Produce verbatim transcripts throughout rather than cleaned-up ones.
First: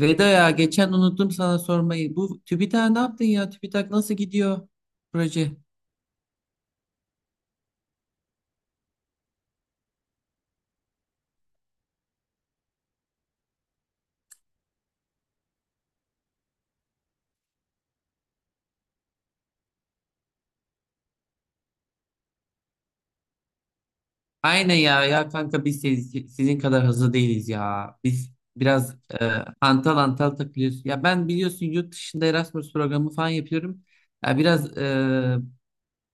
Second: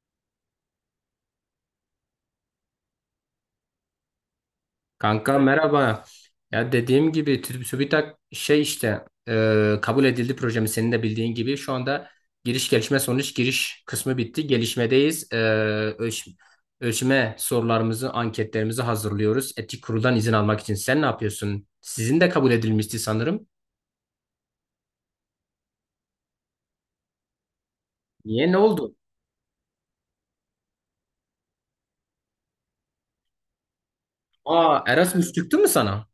Veda ya, geçen unuttum sana sormayı. Bu TÜBİTAK ne yaptın ya? TÜBİTAK nasıl gidiyor Kanka proje? merhaba. Ya dediğim gibi Tü- TÜBİTAK şey işte e, kabul edildi projemiz senin de bildiğin gibi. Şu anda giriş gelişme sonuç giriş kısmı bitti. Gelişmedeyiz. E, ölç- Ölçme sorularımızı anketlerimizi hazırlıyoruz. Etik kuruldan izin almak için. Sen ne yapıyorsun? Sizin de kabul edilmişti sanırım. Aynen ya, ya kanka biz siz- sizin kadar hızlı değiliz ya. Biz Niye ne oldu? biraz e, antal antal takılıyoruz. Ya ben biliyorsun, yurt dışında Erasmus programı falan yapıyorum. Ya biraz Aa, Erasmus e, çıktı mı sana?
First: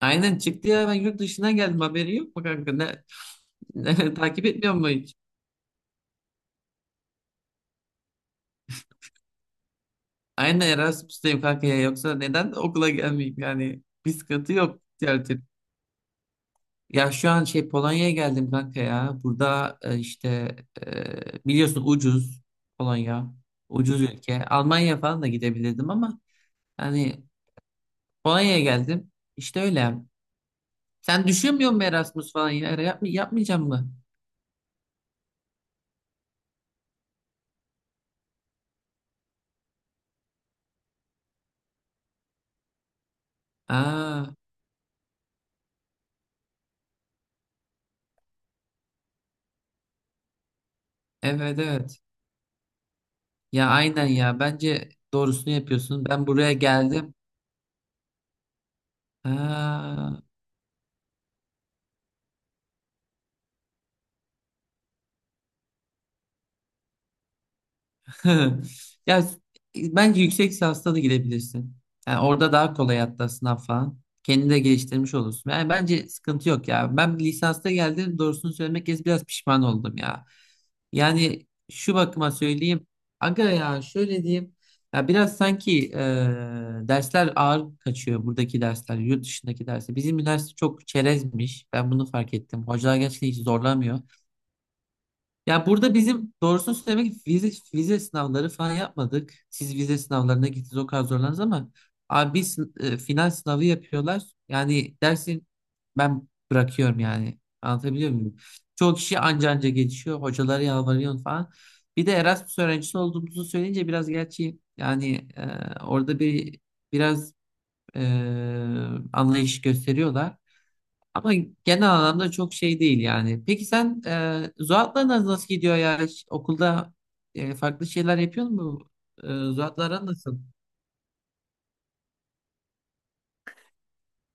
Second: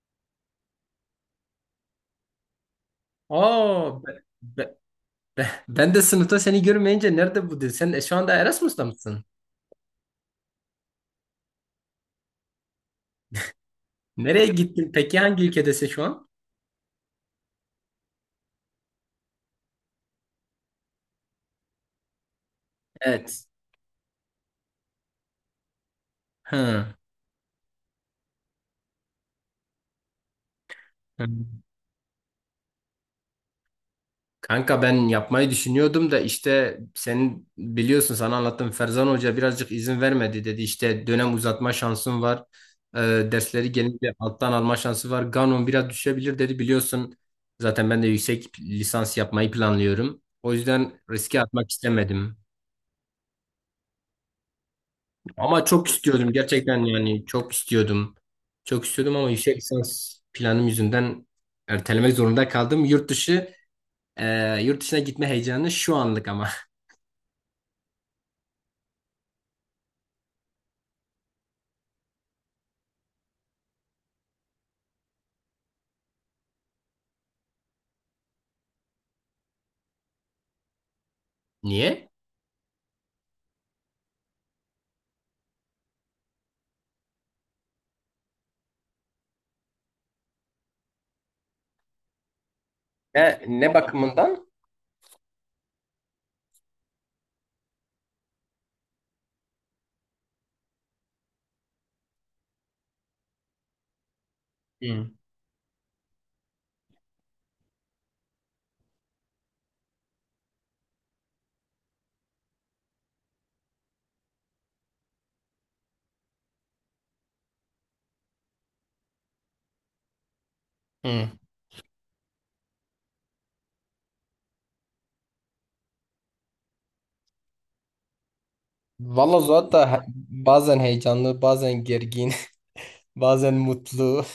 aynen çıktı ya, ben yurt dışına geldim, haberi yok mu kanka? Ne, Aa ne- be- takip etmiyor be- mu hiç? Ben de sınıfta seni görmeyince nerede bu, dedi. Sen e, şu anda Erasmus'ta mısın? Aynen Erasmus'tayım kanka ya, yoksa neden okula gelmeyeyim yani? Bir Nereye sıkıntı yok. gittin? Peki hangi ülkedesin şu an? Ya şu an şey, Polonya'ya geldim kanka ya. Burada e, işte e, biliyorsun, ucuz Polonya. Evet. Ucuz ülke. Almanya falan da gidebilirdim ama Hı. hani Polonya'ya geldim. İşte öyle. Hı. Sen düşünmüyor musun Erasmus falan ya? Yapma, yapmayacağım mı? Kanka, ben yapmayı düşünüyordum da işte senin biliyorsun, sana anlattım, Ferzan Hoca birazcık izin vermedi, dedi işte dönem uzatma şansın var. Ee, Dersleri genelde Aa, alttan alma şansı var, Ganon biraz düşebilir dedi, biliyorsun zaten ben de yüksek lisans yapmayı planlıyorum, o yüzden riske evet atmak evet. istemedim, Ya aynen ya. Bence doğrusunu ama çok yapıyorsun. Ben istiyordum buraya gerçekten, geldim. yani çok istiyordum, çok istiyordum, ama yüksek Ha. lisans planım yüzünden ertelemek zorunda kaldım yurt dışı. Ee, yurt dışına gitme heyecanı şu anlık ama. Ya bence yüksek lisansta da gidebilirsin. Yani orada daha kolay hatta sınav falan. Kendini de geliştirmiş olursun. Yani bence sıkıntı yok ya. Ben lisansta geldim, doğrusunu söylemek gerekirse biraz pişman oldum ya. Yani şu Niye? bakıma söyleyeyim. Aga ya, şöyle diyeyim. Ya biraz sanki e, dersler ağır kaçıyor, buradaki dersler, yurt dışındaki dersler. Bizim üniversite çok çerezmiş. Ben bunu fark ettim. Hocalar gerçekten hiç Ne, ne zorlamıyor. bakımından? Ya burada bizim doğrusunu söylemek vize, vize sınavları falan yapmadık. Siz vize sınavlarına gittiniz, o kadar zorlandınız ama abi biz e, final sınavı yapıyorlar. Yani Hı. dersin ben bırakıyorum yani. Anlatabiliyor muyum? Çoğu kişi anca anca geçiyor. Hocalara yalvarıyor falan. Bir de Erasmus öğrencisi olduğumuzu söyleyince biraz, gerçi yani, e, orada bir biraz e, anlayış gösteriyorlar. Hı. Ama genel anlamda çok şey değil yani. Peki sen, e, Zuhat'la nasıl gidiyor ya? Hiç okulda e, farklı şeyler yapıyor mu? E, Valla Zuhat Zuhat'la he- aran nasıl? bazen heyecanlı, bazen gergin, bazen mutlu.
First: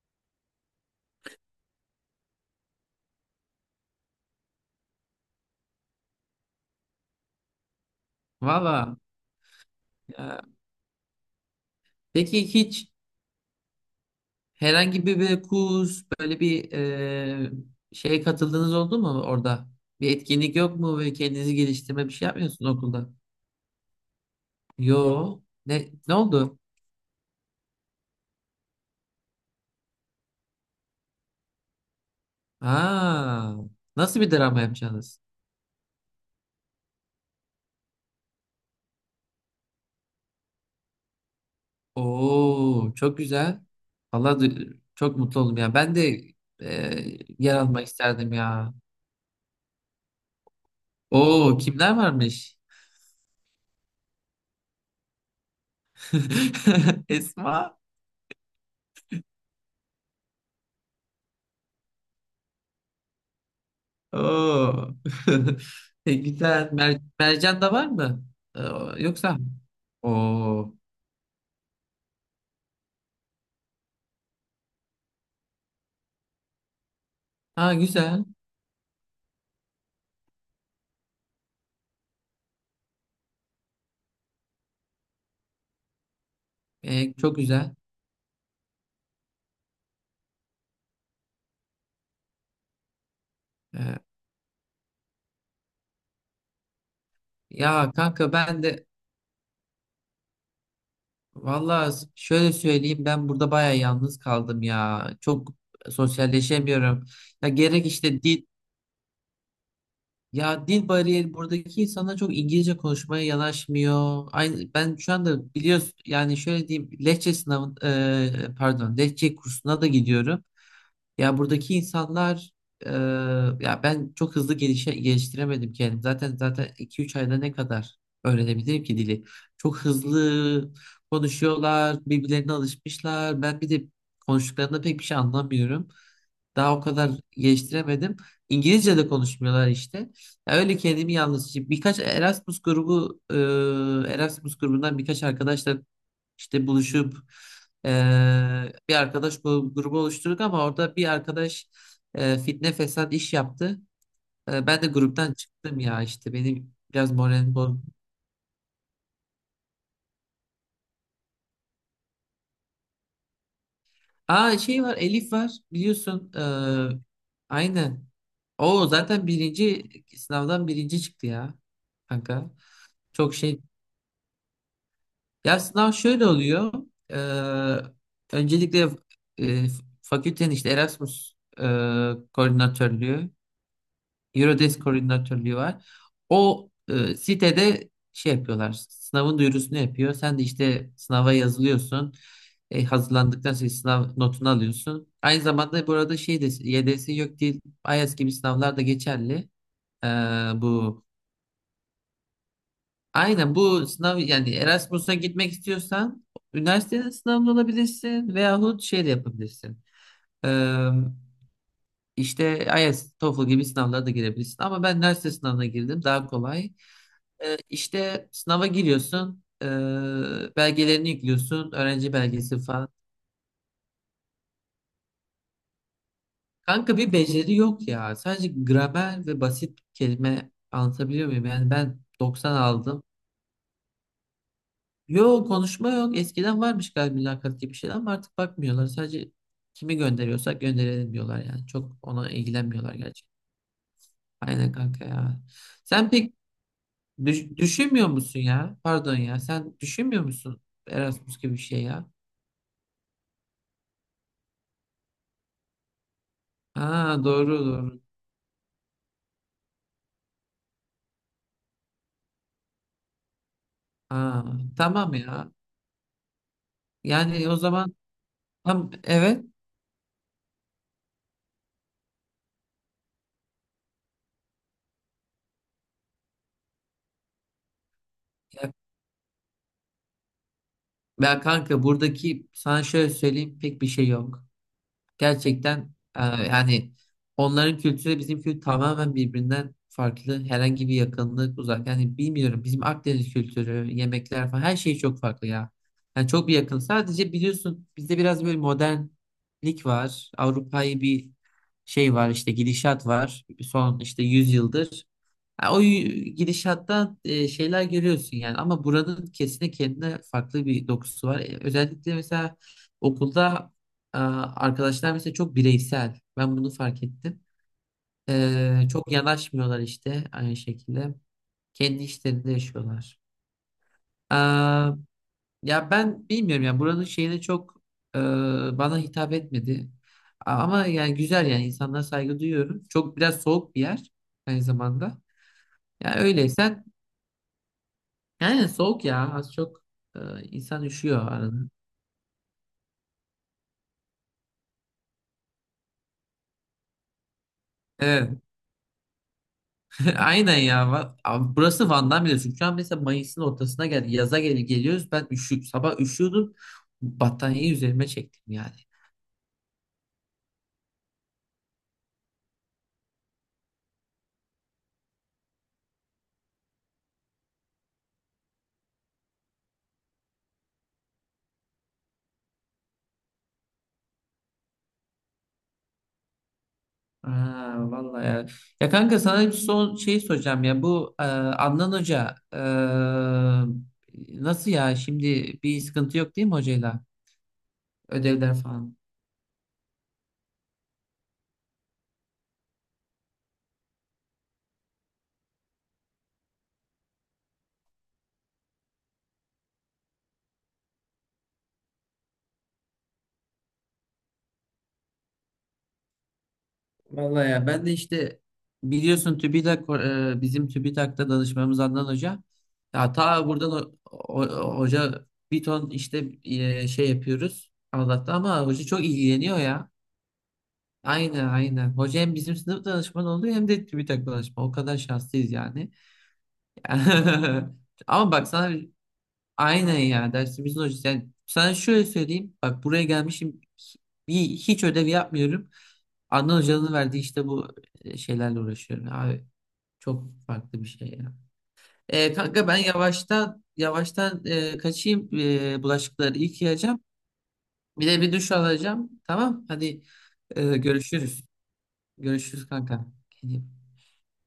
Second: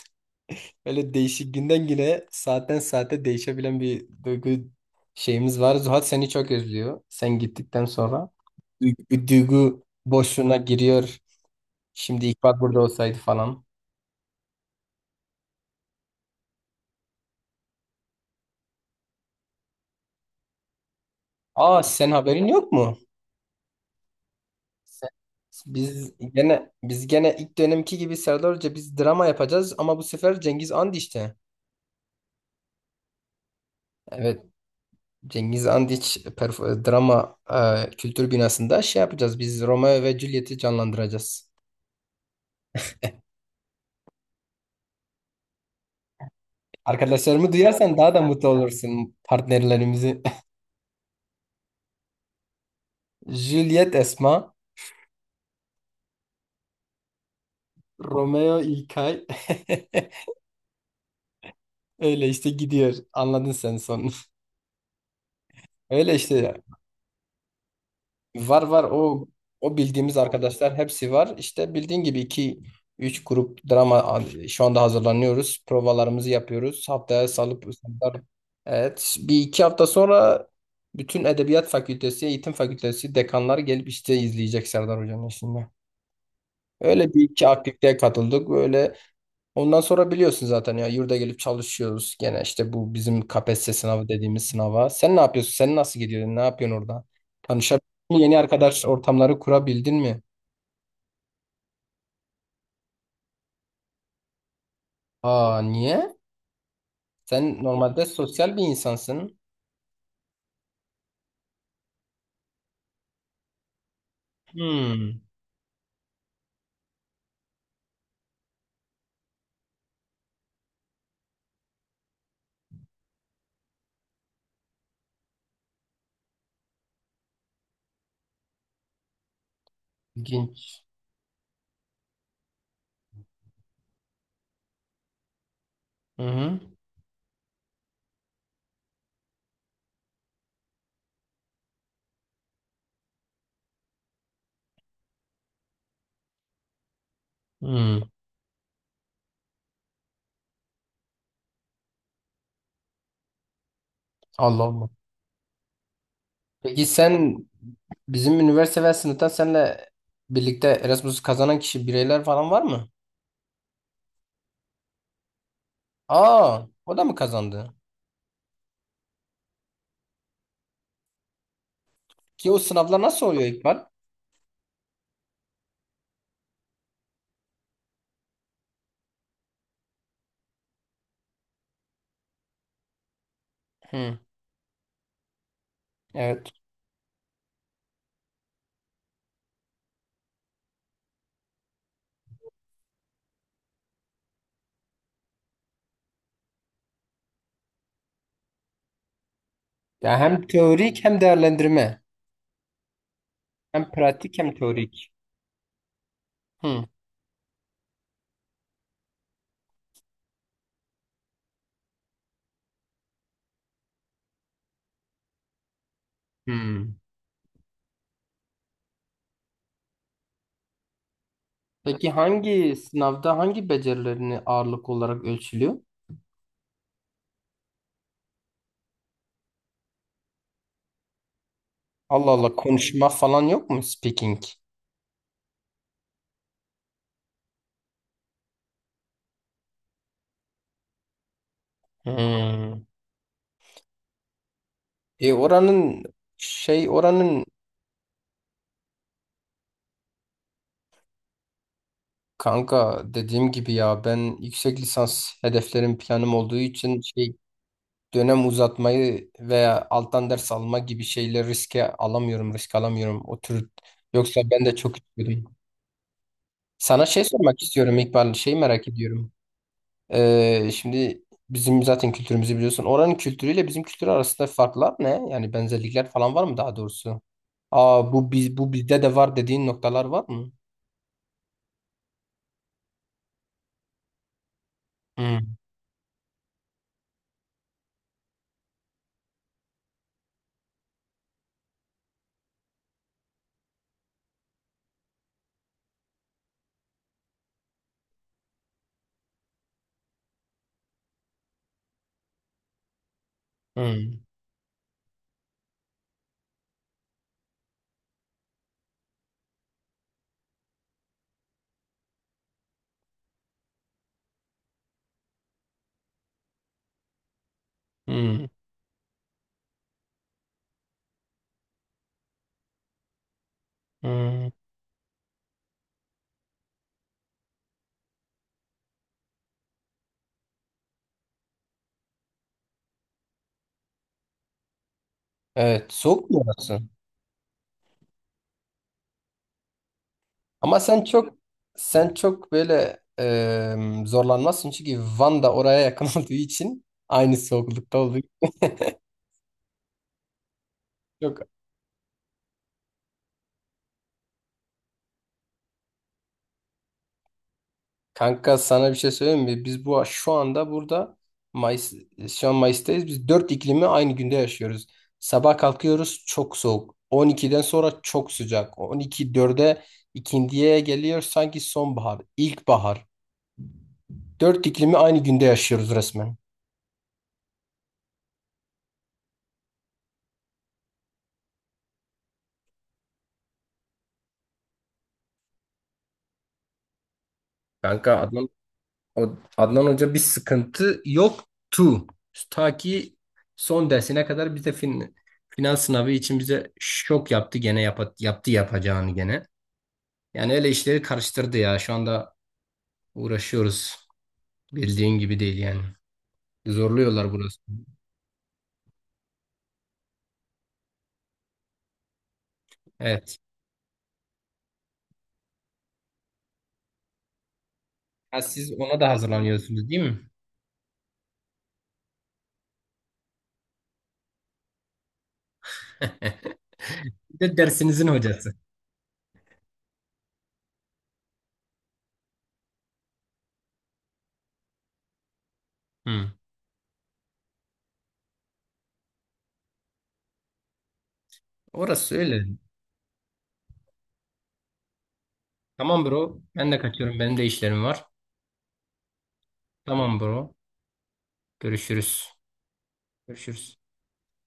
Öyle değişik, günden güne, saatten saate değişebilen bir duygu şeyimiz var. Zuhat seni çok özlüyor sen gittikten sonra. Valla. Duygu, duygu e, boşluğuna giriyor. Şimdi peki İkbal burada hiç olsaydı falan. herhangi bir, bir kurs, böyle bir e, şeye katıldığınız oldu mu orada? Bir etkinlik yok mu? Ve kendinizi Aa, geliştirme sen bir şey haberin yok yapmıyorsunuz mu? okulda? Se- Yo. Ne, Biz Ne oldu? gene biz gene ilk dönemki gibi Serdar Hoca, biz drama yapacağız, ama bu sefer Cengiz Andiç'te. Aa, nasıl bir Evet, drama yapacaksınız? Cengiz Andiç perf- drama e, kültür binasında şey yapacağız. Biz Romeo ve Juliet'i canlandıracağız. Oo, çok güzel. Vallahi du- çok mutlu oldum ya. Ben de e, Arkadaşlarımı yer almak duyarsan daha da isterdim mutlu ya. olursun, partnerlerimizi. Oo, kimler varmış? Juliet Esma, Esma. Romeo İlkay. Öyle işte gidiyor. Anladın sen sonunu. Oo. E, Öyle işte. Güzel. Mer- Mercan da var mı? Var var Ee, o Yoksa? o bildiğimiz Oo. arkadaşlar, hepsi var. İşte bildiğin gibi iki üç grup drama şu anda hazırlanıyoruz. Provalarımızı yapıyoruz. Haftaya salıp Ha, salıp- güzel. Evet, bir iki hafta sonra bütün Edebiyat Fakültesi, Eğitim Fakültesi dekanlar gelip işte izleyecek Serdar Hoca'nın işini. Öyle E, bir Çok iki güzel. aktiviteye katıldık böyle. Ondan sonra biliyorsun zaten ya, yurda gelip çalışıyoruz. Gene işte bu bizim K P S S E, sınavı dediğimiz sınava. Sen ne yapıyorsun? Sen nasıl gidiyorsun? Ne yapıyorsun orada? Tanışabildin Ya mi? kanka, Yeni ben arkadaş de ortamları kurabildin mi? vallahi şöyle söyleyeyim, ben burada bayağı yalnız kaldım ya. Çok Aa, niye? sosyalleşemiyorum. Ya Sen gerek normalde işte dil. sosyal bir insansın. Ya, dil bariyeri, buradaki insanlar çok İngilizce konuşmaya yanaşmıyor. Aynı ben şu Hmm. anda biliyorsun, yani şöyle diyeyim, Lehçe sınavı, e, pardon, Lehçe kursuna da gidiyorum. Ya buradaki insanlar, e, ya ben çok hızlı gelişe, geliştiremedim kendim. Zaten zaten iki üç ayda ne kadar öğrenebilirim ki dili? Çok hızlı İlginç. konuşuyorlar, birbirlerine alışmışlar. Ben bir de konuştuklarında pek bir şey anlamıyorum. Hı hı. Daha o kadar geliştiremedim. İngilizce de konuşmuyorlar işte. Ya öyle kendimi yalnız, işte birkaç Erasmus grubu, e, Erasmus grubundan birkaç arkadaşla işte buluşup e, Hmm. bir arkadaş gru- grubu oluşturduk ama orada bir arkadaş e, fitne fesat iş yaptı. Allah E, ben de Allah. gruptan çıktım ya, işte benim Peki biraz sen, moralim bozdu. bizim üniversite ve sınıftan seninle birlikte Erasmus kazanan kişi, bireyler falan var mı? Aa, şey var, Elif var biliyorsun. E, Aa, o da mı kazandı? Aynen. O zaten birinci, sınavdan birinci çıktı ya Ki kanka. o sınavlar nasıl Çok oluyor, şey. İkbal? Ya sınav şöyle oluyor. Ee, Öncelikle e, fakültenin işte Erasmus e, koordinatörlüğü, Hı. Eurodesk koordinatörlüğü var. Evet. O e, sitede şey yapıyorlar. Sınavın duyurusunu yapıyor. Sen de işte sınava yazılıyorsun. E, hazırlandıktan sonra sınav notunu alıyorsun. Aynı zamanda burada şey de, Y D S yok değil. IELTS gibi sınavlar da geçerli. Ee, Ya hem teorik bu hem değerlendirme. Aynen, bu Hem sınav pratik hem yani, teorik. Erasmus'a gitmek istiyorsan Hı. üniversitenin sınavında olabilirsin veyahut şey de yapabilirsin. Ee, işte IELTS, TOEFL gibi sınavlara da girebilirsin. Ama ben üniversite sınavına girdim, daha kolay. Hı. Ee, işte sınava giriyorsun, ee, belgelerini yüklüyorsun, Peki öğrenci belgesi hangi falan. sınavda hangi becerilerini ağırlık olarak ölçülüyor? Kanka bir beceri yok ya. Sadece gramer ve basit kelime, anlatabiliyor muyum? Yani ben Allah Allah, doksan aldım. konuşma falan yok mu? Speaking. Yok, konuşma yok. Eskiden varmış galiba, mülakat gibi şeyler, ama artık bakmıyorlar. Sadece kimi gönderiyorsak gönderelim diyorlar yani. Çok ona Hmm. ilgilenmiyorlar gerçekten. Aynen kanka E ya. oranın Sen pek şey oranın, düş- düşünmüyor musun ya? Pardon ya. Sen düşünmüyor musun Erasmus gibi bir şey ya? kanka dediğim gibi ya, ben yüksek lisans hedeflerim, planım olduğu için Ha, şey, doğru doğru. dönem uzatmayı veya alttan ders alma gibi şeyleri riske alamıyorum risk alamıyorum o tür, yoksa Ha, ben de çok tamam ya. istiyordum. Sana şey Yani o sormak zaman, istiyorum, İkbal. Şeyi merak tam ediyorum. evet. Ee, şimdi, bizim zaten kültürümüzü biliyorsun. Oranın kültürüyle bizim kültür arasında farklar ne? Yani benzerlikler falan var mı daha doğrusu? Aa, bu biz Ya, bu bizde de var dediğin noktalar var mı? Ya kanka, buradaki, sana şöyle söyleyeyim, pek bir şey yok. Hmm, Gerçekten, e, yani onların kültürü, bizim kültür tamamen birbirinden farklı. Herhangi bir yakınlık, uzak. Yani bilmiyorum, bizim Akdeniz kültürü, yemekler falan, her şey çok farklı ya. Yani çok bir yakın. Sadece biliyorsun bizde biraz böyle modernlik var. Avrupa'yı bir, şey var işte, gidişat var. Son hmm, işte yüz yıldır. Ha, o y- gidişattan e, şeyler görüyorsun yani, ama buranın kesinlikle kendine farklı bir dokusu var. E, özellikle mesela okulda ee, arkadaşlar mesela çok bireysel. Ben bunu fark ettim. hmm, Ee, çok yanaşmıyorlar işte aynı şekilde. Kendi işlerinde yaşıyorlar. hmm. Ee, Ya ben bilmiyorum ya, buranın şeyine çok, e, bana hitap etmedi. Ama yani güzel, yani insanlara saygı duyuyorum. Çok, biraz soğuk bir yer aynı zamanda. Evet, Ya soğuk mu orası? öyleysen yani, soğuk ya az çok, e, Ama insan sen üşüyor çok, arada. sen çok böyle e, zorlanmazsın, çünkü Van da oraya yakın olduğu için, aynı soğuklukta olduğu Evet. için Aynen ya. Va- çok. Abi, burası Van Damme biliyorsun. Şu an mesela Mayıs'ın ortasına geldi. Yaza gel geliyoruz. Ben üşü sabah üşüyordum. Battaniyeyi üzerime çektim Kanka, yani. sana bir şey söyleyeyim mi? Biz bu şu anda burada Mayıs, şu an Mayıs'tayız. Biz dört iklimi aynı günde yaşıyoruz. Sabah kalkıyoruz, çok soğuk. on ikiden sonra çok sıcak. on iki dörde, ikindiye geliyor, sanki sonbahar, ilkbahar. Dört iklimi aynı günde yaşıyoruz resmen. Aa, vallahi ya. Ya kanka, sana bir son şey soracağım ya. Bu e, Adnan Hoca e, nasıl ya? Şimdi bir sıkıntı yok değil mi hocayla? Kanka Adnan, Ödevler falan. o- Adnan Hoca bir sıkıntı yoktu. Ta ki son dersine kadar, bize fin, final sınavı için bize şok yaptı, gene yapa- yaptı yapacağını gene. Yani öyle işleri karıştırdı ya. Şu anda uğraşıyoruz. Bildiğin gibi değil yani. Zorluyorlar, Vallahi burası. ya, ben de işte biliyorsun TÜBİTAK, e, bizim TÜBİTAK'ta danışmamız Adnan Hoca. Ya Evet. ta buradan o, o- hoca bir ton işte e, şey yapıyoruz Allah'ta, Ya ama siz hoca ona çok da ilgileniyor hazırlanıyorsunuz ya. değil mi? Aynen aynen. Hoca hem bizim sınıf danışmanı oluyor hem de TÜBİTAK danışmanı. O kadar şanslıyız yani. Bir de dersinizin Ama bak hocası. sana, aynen ya, dersimizin hocası. Yani sana şöyle söyleyeyim. Bak, buraya gelmişim. Bir, hiç ödev yapmıyorum. Hı. Adnan Hoca'nın verdiği işte bu e, şeylerle uğraşıyorum. Abi, çok farklı bir şey ya. Orası E, öyle. kanka ben yavaştan yavaştan e, kaçayım. E, Tamam, bulaşıkları bro. Ben de yıkayacağım. kaçıyorum, benim de işlerim var. Bir de bir duş alacağım. Tamam. Hadi Tamam, bro. e, görüşürüz. Görüşürüz. Görüşürüz kanka. Görüşürüz.